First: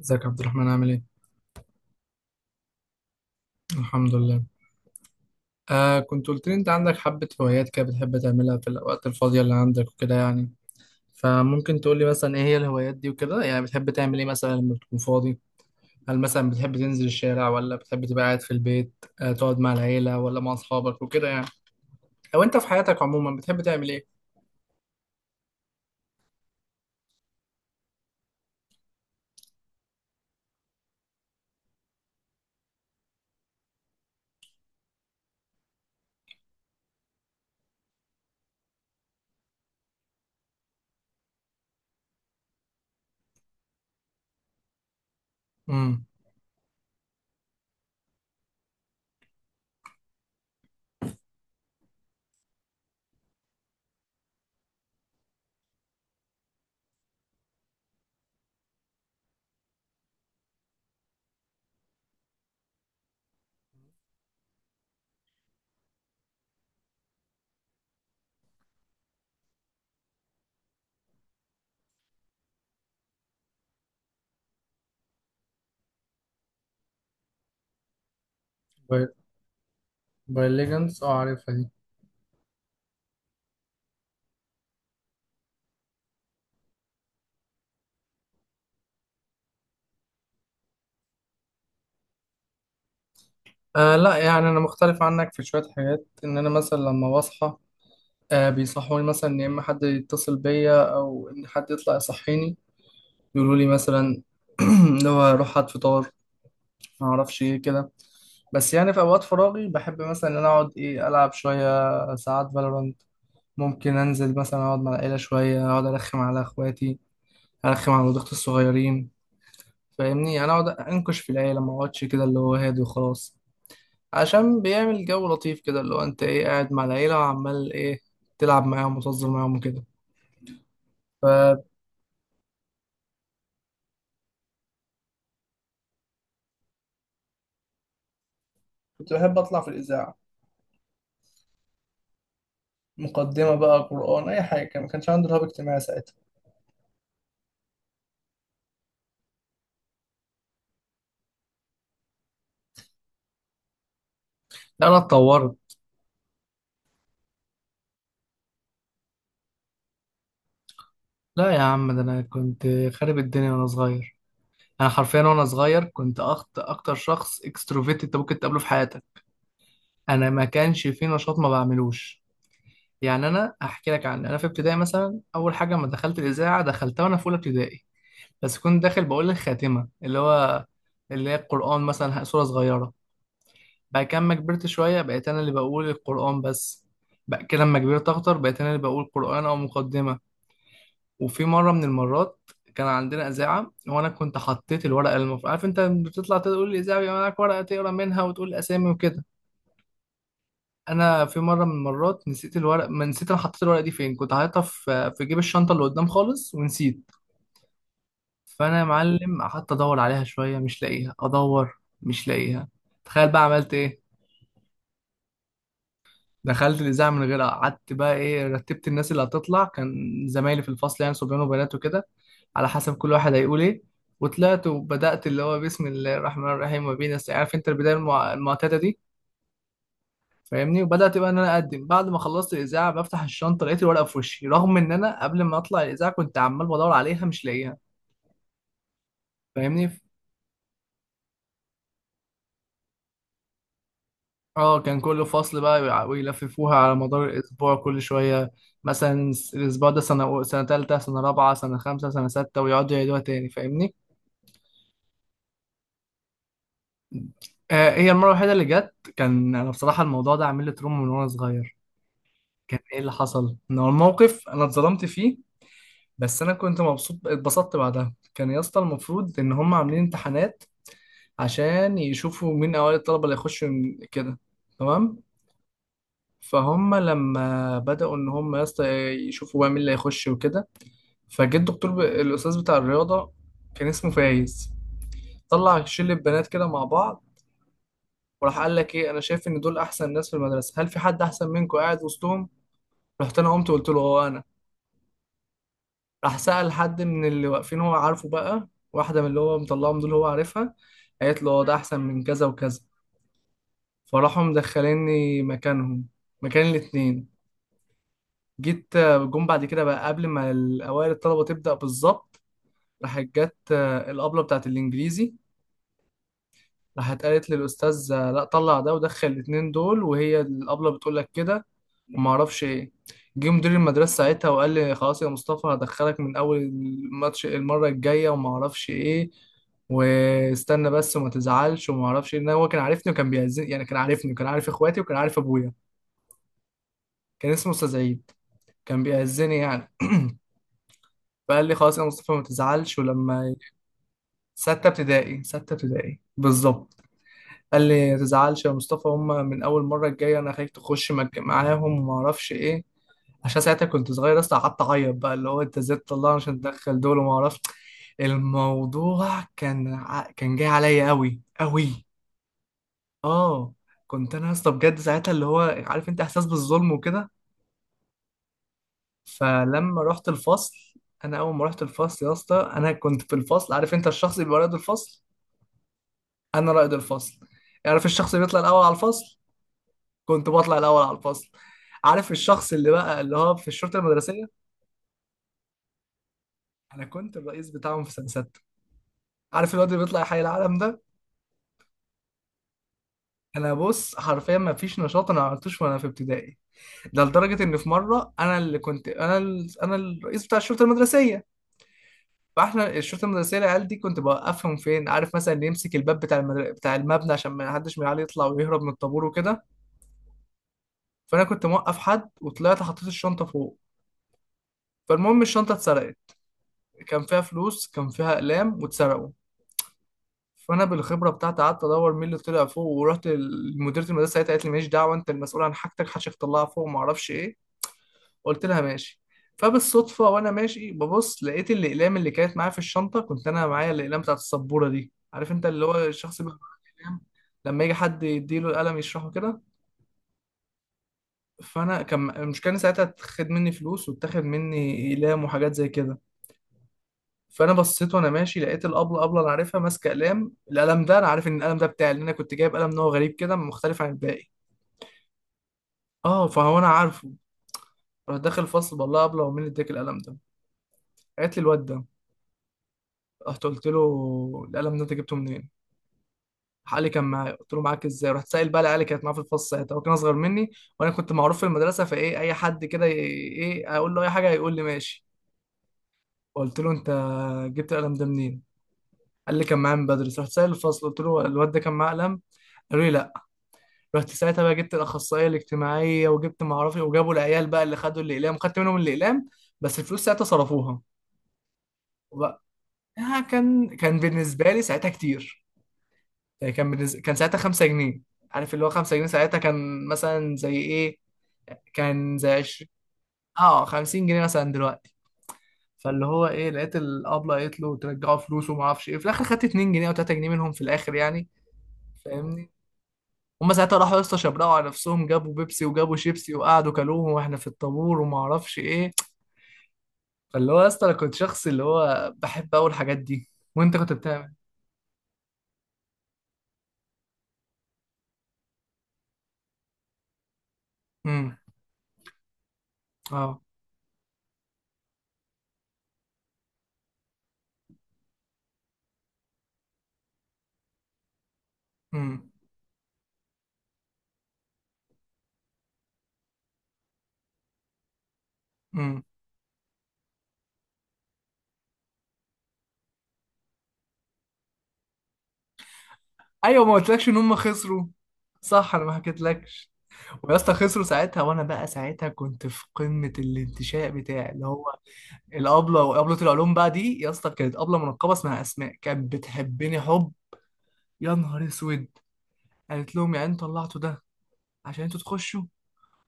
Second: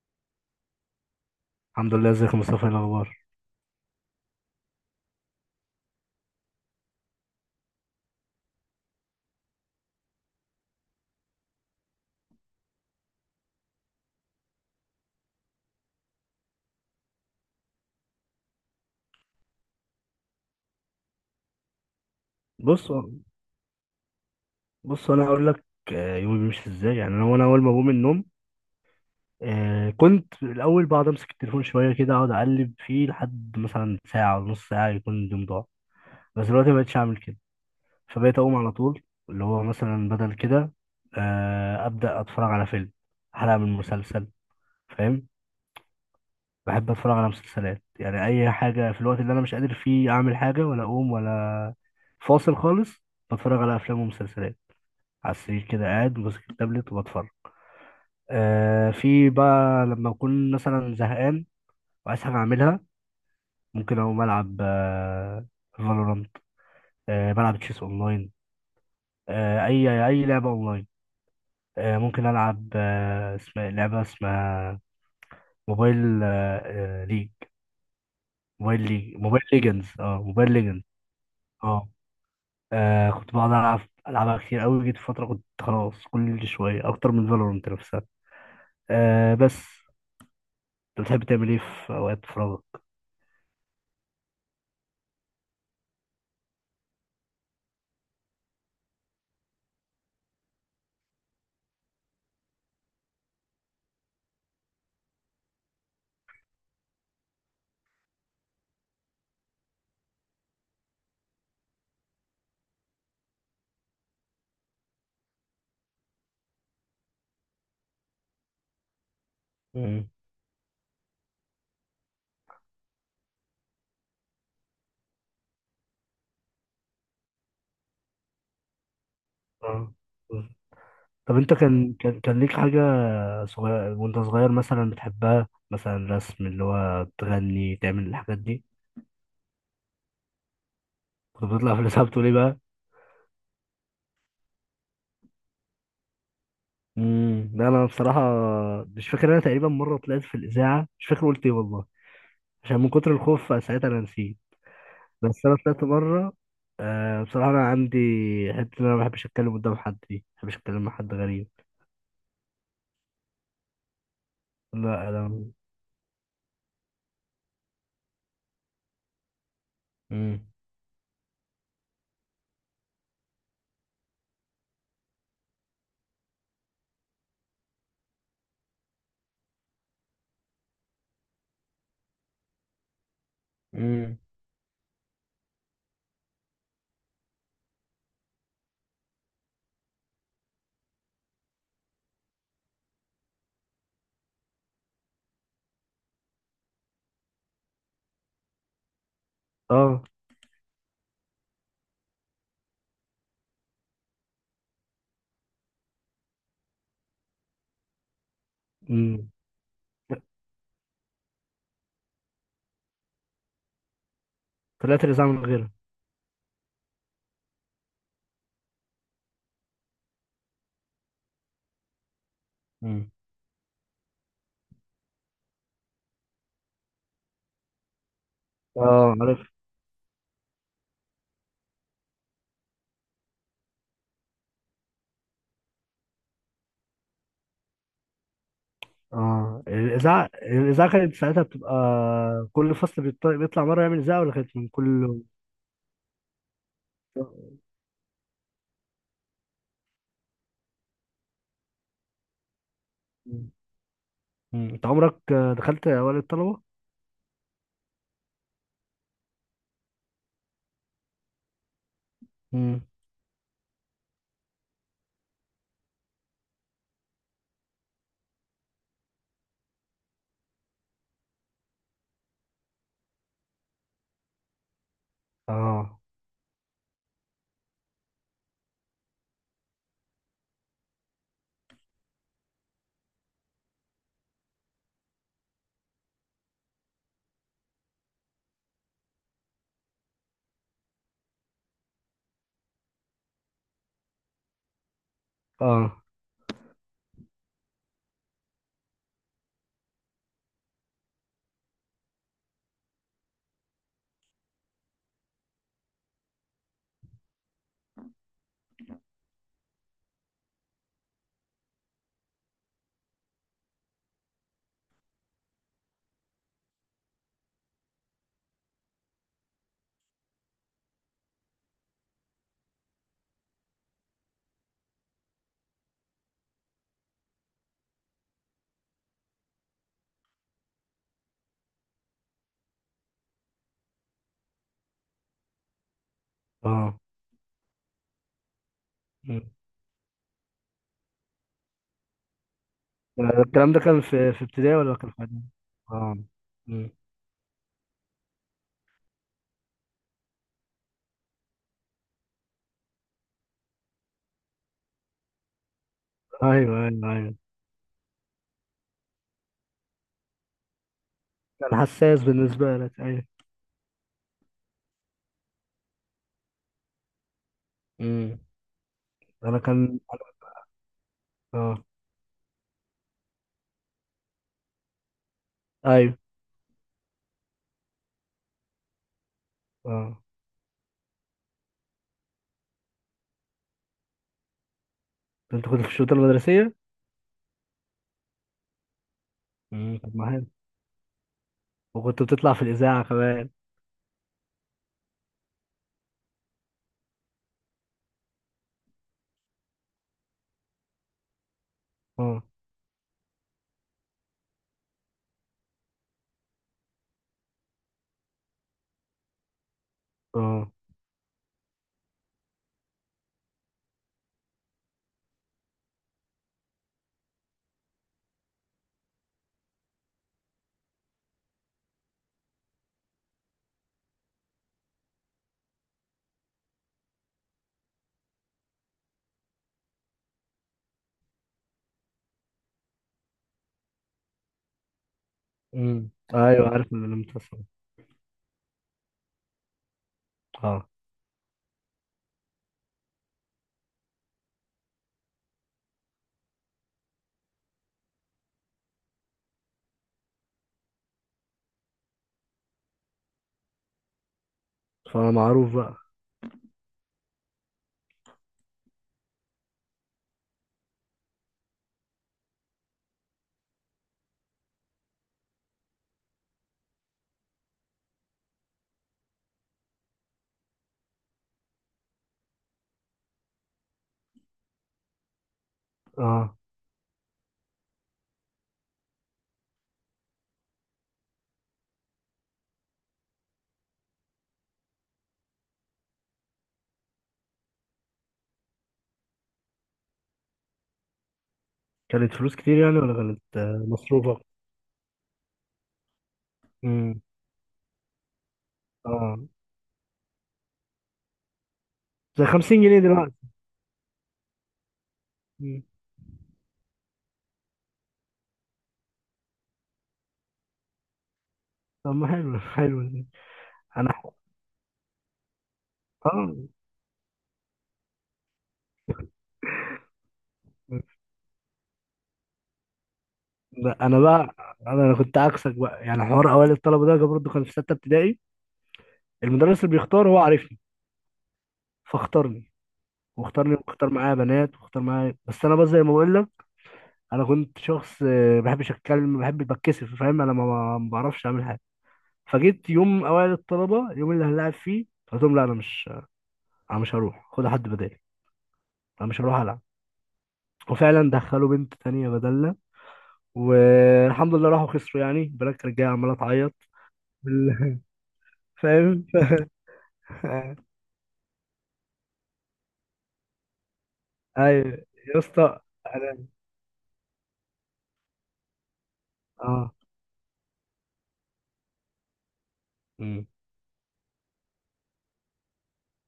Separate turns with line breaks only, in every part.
ازيك يا عبد الرحمن عامل ايه؟
الحمد لله. ازيك يا مصطفى؟ ايه الاخبار؟
الحمد لله. آه، كنت قلت لي انت عندك حبة هوايات كده بتحب تعملها في الأوقات الفاضية اللي عندك وكده يعني. فممكن تقول لي مثلا ايه هي الهوايات دي وكده؟ يعني بتحب تعمل ايه مثلا لما بتكون فاضي؟ هل مثلا بتحب تنزل الشارع ولا بتحب تبقى قاعد في البيت، آه، تقعد مع العيلة ولا مع أصحابك وكده يعني؟ أو انت في
بص،
حياتك عموما بتحب تعمل ايه؟
بص، انا هقول لك. يومي بيمشي ازاي؟ يعني وانا اول ما بقوم من النوم، كنت الاول بقعد امسك التليفون شويه كده، اقعد اقلب فيه لحد مثلا ساعه ونص، ساعه يكون اليوم ضاع. بس دلوقتي ما بقتش اعمل كده، فبقيت اقوم على طول، اللي هو مثلا بدل كده ابدا اتفرج على فيلم، حلقه من مسلسل، فاهم.
امم
بحب اتفرج على مسلسلات، يعني اي حاجه في الوقت اللي انا مش قادر فيه اعمل حاجه ولا اقوم ولا. فاصل خالص، بتفرج على افلام ومسلسلات، على السرير كده قاعد ماسك التابلت وبتفرج. في بقى لما أكون مثلا زهقان وعايز حاجة أعملها، ممكن أقوم ألعب فالورانت، بلعب تشيس أونلاين، أي لعبة أونلاين، ممكن ألعب، اسمها لعبة اسمها موبايل آه آه، ليج موبايل ليج موبايل ليجنز اه
موبايل
موبايل ليجنز
ليجندز، اه عارفها دي.
اه. كنت بقعد ألعب، ألعبها كتير أوي، جيت فترة كنت خلاص كل شوية أكتر من فالورانت نفسها. بس، أنت بتحب تعمل إيه في أوقات فراغك؟
آه، لا يعني انا مختلف عنك في شوية حاجات، ان انا مثلا لما بصحى، بيصحوني مثلا إن يا إما حد يتصل بيا أو إن حد يطلع يصحيني، يقولوا لي مثلا اللي هو روح هات فطار ما أعرفش إيه كده. بس يعني في أوقات فراغي بحب مثلا إن أنا أقعد، إيه، ألعب شوية ساعات فالورانت. ممكن أنزل مثلا أقعد مع العيلة شوية، أقعد أرخم على إخواتي، أرخم على ولاد أختي الصغيرين.
مم.
فاهمني، أنا أقعد أنكش في العيلة، ما أقعدش كده اللي هو هادي وخلاص، عشان بيعمل جو لطيف كده، اللي هو أنت إيه قاعد مع العيلة وعمال إيه، تلعب معاهم وتهزر معاهم وكده.
اه. مم. طب انت كان ليك حاجة وانت صغير مثلا بتحبها، مثلا رسم، اللي هو تغني، تعمل الحاجات دي؟
كنت بحب اطلع في الاذاعه.
كنت بتطلع في الإذاعة، بتقول ايه بقى؟
مقدمه بقى، قران، اي حاجه. ما كانش عندي رهاب اجتماعي ساعتها.
لا، انا بصراحة مش فاكر، انا تقريبا مرة طلعت في الإذاعة، مش فاكر قلت ايه والله، عشان من كتر الخوف ساعتها انا نسيت.
لا انا
بس
اتطورت.
انا طلعت مرة. بصراحة انا عندي حتة ان انا ما بحبش اتكلم قدام حد، دي ما بحبش اتكلم مع حد غريب.
لا يا عم، ده انا كنت خارب الدنيا وانا صغير. انا
لا
حرفيا وانا
انا.
صغير كنت أخت اكتر شخص اكستروفيت انت ممكن تقابله في حياتك. انا
امم.
ما كانش في نشاط ما بعملوش. يعني انا احكي لك، عن انا في ابتدائي مثلا اول حاجه لما دخلت الاذاعه دخلتها وانا في اولى ابتدائي، بس كنت داخل بقول الخاتمه، اللي هو اللي هي القران، مثلا سوره صغيره. بعد
مم.
كده لما كبرت شوية بقيت أنا اللي بقول القرآن بس. بعد كده لما كبرت أكتر بقيت أنا اللي بقول قرآن أو مقدمة. وفي مرة من المرات كان عندنا إذاعة وأنا كنت حطيت الورقة، المفروض عارف أنت لما بتطلع تقول الإذاعة بيبقى معاك ورقة تقرا منها وتقول أسامي وكده.
اه.
أنا في مرة من المرات نسيت الورق، ما نسيت، أنا حطيت الورقة دي فين، كنت حاططها في جيب الشنطة اللي قدام خالص ونسيت. فأنا يا
امم.
معلم قعدت أدور عليها شوية مش لاقيها، أدور مش لاقيها. تخيل بقى عملت إيه.
طلعت الإذاعة من
دخلت الاذاعه من غيرها، قعدت بقى ايه، رتبت الناس اللي هتطلع، كان زمايلي في الفصل يعني صبيان وبنات وكده، على حسب
غيرها.
كل واحد هيقول ايه. وطلعت وبدات اللي هو بسم الله الرحمن الرحيم وبينا نستعين، عارف انت البدايه المعتاده دي.
اه، عارف.
فاهمني، وبدات بقى ان انا اقدم. بعد ما خلصت الاذاعه بفتح الشنطه لقيت الورقه في وشي، رغم ان انا قبل ما اطلع الاذاعه كنت عمال بدور عليها مش لاقيها.
اه،
فاهمني.
الاذاعه كانت ساعتها بتبقى كل فصل بيطلع مره يعمل اذاعه، ولا كانت من
اه، كان
كل؟
كل فصل بقى ويلففوها على مدار الأسبوع كل شوية، مثلا الأسبوع ده سنة سنة تالتة، سنة رابعة، سنة خمسة، سنة ستة، ويقعدوا يعيدوها تاني، فاهمني؟
مم. انت عمرك دخلت اوائل الطلبه؟
آه، هي المرة الوحيدة اللي جت، كان أنا بصراحة الموضوع ده عامل لي تروما من وأنا صغير. كان
مم.
إيه اللي حصل؟ إن هو الموقف أنا اتظلمت فيه، بس أنا كنت مبسوط، اتبسطت بعدها. كان يا اسطى المفروض إن هم عاملين امتحانات عشان يشوفوا مين أوائل الطلبة اللي يخشوا كده، تمام؟
اه.
فهم لما بدأوا إن هم يا اسطى يشوفوا بقى مين اللي هيخش وكده، فجه الدكتور الاستاذ بتاع الرياضه، كان اسمه فايز، طلع شله بنات كده مع بعض، وراح قال لك ايه، انا شايف ان دول احسن ناس في المدرسه، هل في حد احسن منكم قاعد وسطهم؟ رحت انا قمت قلت له هو انا.
اه.
راح سأل حد من اللي واقفين هو عارفه بقى، واحده من اللي هو مطلعهم دول هو عارفها، قالت له اه ده احسن من كذا وكذا، فراحوا مدخليني مكانهم، مكان الاتنين. جيت، جم بعد كده بقى قبل ما الاوائل الطلبه تبدأ بالظبط، راحت جت، الابله بتاعت الانجليزي، راحت قالت للاستاذ لا طلع ده ودخل الاتنين دول، وهي الابله بتقول لك كده وما اعرفش ايه. جه مدير المدرسه ساعتها وقال لي خلاص يا مصطفى هدخلك من اول الماتش المره الجايه وما اعرفش ايه، واستنى بس وما تزعلش وما اعرفش ايه. إن هو كان عارفني وكان بيأذني، يعني كان عارفني وكان عارف اخواتي وكان عارف ابويا،
اه.
كان اسمه استاذ عيد، كان
مم.
بيأذني يعني. فقال لي خلاص يا مصطفى ما تزعلش، ولما
الكلام ده كان في ابتدائي
ستة
ولا كان في إعدادي؟
ابتدائي، ستة
اه.
ابتدائي
مم.
بالظبط. قال لي ما تزعلش يا مصطفى هم من اول مره الجايه، انا خايف تخش معاهم وما اعرفش ايه. عشان ساعتها كنت صغير اصلا، قعدت اعيط بقى، اللي هو انت ازاي تطلعني عشان
ايوه،
تدخل
ايوه،
دول وما
ايوه.
اعرفش. الموضوع كان كان جاي عليا قوي
كان
قوي.
حساس بالنسبه لك، ايوه.
اه، كنت انا اصلا بجد ساعتها اللي هو، عارف انت احساس بالظلم وكده.
مم. انا كان.
فلما رحت الفصل، انا اول ما رحت
اه.
الفصل يا اسطى انا كنت في الفصل، عارف انت الشخص اللي بيبقى رائد الفصل،
ايوه.
انا رائد الفصل. عارف الشخص اللي بيطلع الاول على الفصل،
اه.
كنت بطلع الاول على الفصل. عارف الشخص اللي بقى اللي هو في الشرطه المدرسيه،
انت كنت في الشؤون المدرسيه؟
انا كنت الرئيس بتاعهم في سنه سته. عارف الواد
مم.
اللي
طب
بيطلع
ما
حي
حلو،
العالم ده،
وكنت بتطلع في الاذاعه كمان.
انا بص حرفيا ما فيش نشاط انا ما عملتوش وانا في ابتدائي. ده لدرجه ان في مره انا اللي كنت انا انا الرئيس بتاع الشرطه المدرسيه،
اه.
فاحنا الشرطه المدرسيه العيال دي كنت بوقفهم فين، عارف مثلا اللي يمسك الباب بتاع بتاع المبنى عشان ما حدش من العيال يطلع ويهرب من الطابور وكده.
اه.
فانا كنت موقف حد وطلعت حطيت الشنطه فوق، فالمهم الشنطه اتسرقت، كان فيها فلوس كان فيها اقلام واتسرقوا. فانا بالخبره بتاعتي قعدت ادور مين اللي طلع فوق، ورحت لمديره المدرسه ساعتها قالت لي ماليش دعوه انت المسؤول عن حاجتك، حشك طلعها فوق، ما اعرفش ايه. قلت لها ماشي. فبالصدفه وانا ماشي ببص لقيت الاقلام اللي كانت معايا في الشنطه، كنت انا معايا الاقلام بتاعت السبوره دي، عارف انت اللي هو
امم،
الشخص اللي بيبقى
ايوه،
معاه
عارف ان انا
الأقلام
متصل.
لما يجي حد يديله القلم يشرحه كده.
اه.
فانا كان المشكله إن ساعتها اتخد مني فلوس واتاخد مني اقلام وحاجات زي كده. فانا بصيت وانا ماشي لقيت الابله، ابله انا عارفها، ماسكه قلم، القلم ده انا عارف ان القلم ده بتاعي لان انا كنت جايب قلم نوع غريب كده مختلف عن الباقي.
فمعروف بقى.
اه فهو انا عارفه. رحت داخل الفصل بقول لها ابله هو مين اللي اداك القلم ده، قالت لي الواد ده. رحت قلت له القلم ده انت جبته منين؟ راح قال لي كان معايا، قلت له معاك ازاي؟ رحت سائل بقى العيال اللي كانت معاه في الفصل، ساعتها هو كان اصغر مني، وانا كنت معروف في المدرسه، فايه اي حد كده ايه اقول له اي حاجه هيقول لي ماشي.
اه.
قلت له انت جبت القلم ده منين؟ قال لي كان معايا من بدري. رحت سائل الفصل، قلت له الواد ده كان معاه قلم؟ قالوا لي لا. رحت ساعتها بقى جبت الاخصائيه الاجتماعيه وجبت ما اعرفش إيه، وجابوا العيال بقى اللي خدوا الاقلام، خدت منهم الاقلام، بس الفلوس ساعتها صرفوها.
كانت فلوس
وبقى
كتير يعني، ولا
آه،
كانت
كان كان
مصروفة؟
بالنسبه لي ساعتها كتير، يعني كان
امم.
بالنسبة كان ساعتها 5 جنيه. عارف اللي هو 5 جنيه
اه،
ساعتها كان مثلا زي ايه؟ كان
زي
زي
50
20.
جنيه دلوقتي.
اه 50 جنيه مثلا دلوقتي.
مم.
فاللي هو ايه، لقيت الابله قالت له ترجعوا فلوسه وما اعرفش ايه، في الاخر خدت 2 جنيه او 3 جنيه منهم في الاخر يعني.
طب ما حلو،
فاهمني،
حلو ده.
هما ساعتها
انا
راحوا يا اسطى شبرقوا على نفسهم، جابوا بيبسي وجابوا شيبسي
اه
وقعدوا كلوهم واحنا في الطابور وما اعرفش ايه. فاللي هو يا اسطى انا كنت شخص اللي هو بحب اول الحاجات دي. وانت
لا،
كنت
انا
بتعمل
بقى، أنا كنت عكسك بقى، يعني حوار اوائل الطلبه ده جاب برضه، كان في سته ابتدائي. المدرس اللي بيختار هو عارفني،
امم
فاختارني،
اه
واختارني واختار معايا بنات، واختار معايا بس انا بقى زي ما بقول لك، انا كنت شخص ما بحبش اتكلم، ما بحبش بتكسف فاهم، انا ما بعرفش اعمل.
امم
فجيت يوم اوائل الطلبه، اليوم اللي هنلعب فيه، قلت لهم لا، انا مش هروح، خد حد بدالي،
امم
انا مش هروح العب. وفعلا دخلوا بنت تانية بدلنا، والحمد لله راحوا خسروا، يعني البنات كانت جايه عماله تعيط.
ايوه. ما قلتلكش ان هم
بال-
خسروا؟ صح، انا ما
فاهم.
حكيتلكش. ويا اسطى خسروا ساعتها، وانا بقى ساعتها كنت في قمه الانتشاء بتاعي، اللي هو
ايوه يا اسطى.
الابله وابله
انا.
العلوم بقى دي يا اسطى، كانت ابله منقبه اسمها اسماء كانت
اه.
بتحبني حب، يا نهار اسود، قالت لهم يعني
أمم.
انتوا طلعتوا ده عشان انتوا تخشوا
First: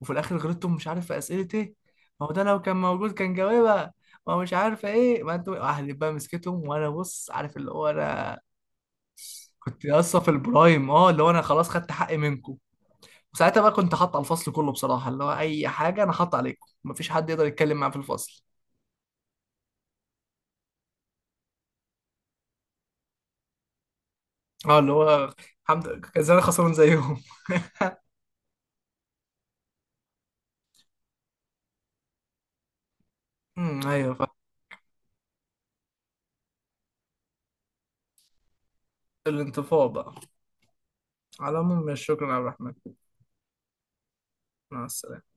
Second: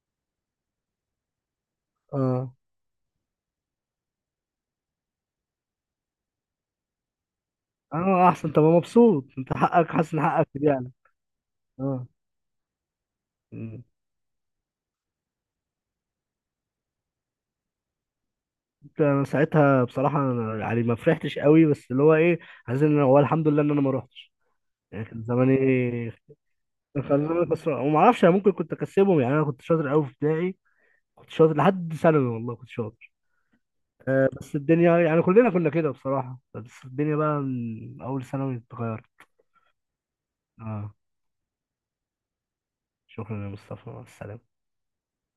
وفي الاخر غلطتم مش عارف في اسئله ايه، ما هو ده
اه.
لو كان موجود كان جاوبها، ما هو مش عارفه ايه، ما انتوا اهلي بقى. مسكتهم وانا بص، عارف اللي هو
اه،
انا
احسن، طب مبسوط، انت
كنت
حقك، حاسس
لسه
ان
في
حقك كده
البرايم،
يعني.
اه اللي هو انا خلاص خدت
اه.
حقي منكم. وساعتها بقى
أمم.
كنت حاطط على الفصل كله بصراحه، اللي هو اي حاجه انا حاطط عليكم، مفيش حد يقدر يتكلم معاه في الفصل.
انت انا ساعتها بصراحه، أنا يعني ما فرحتش قوي، بس اللي هو ايه، عايز ان هو الحمد لله ان انا ما روحتش،
اه اللي
يعني كان
هو الحمد لله
زماني
كان زمان خسران زيهم.
خلوني خسران، وما اعرفش انا ممكن كنت اكسبهم، يعني انا كنت شاطر قوي في ابتدائي، كنت شاطر لحد ثانوي والله كنت شاطر.
ايوه فاهم.
بس الدنيا يعني كلنا كنا كده بصراحة، بس الدنيا بقى من اول ثانوي اتغيرت.
الانطفاء بقى.
اه.
على العموم شكرا عبد الرحمن،
شكرا يا مصطفى، مع السلامة.
مع السلامه.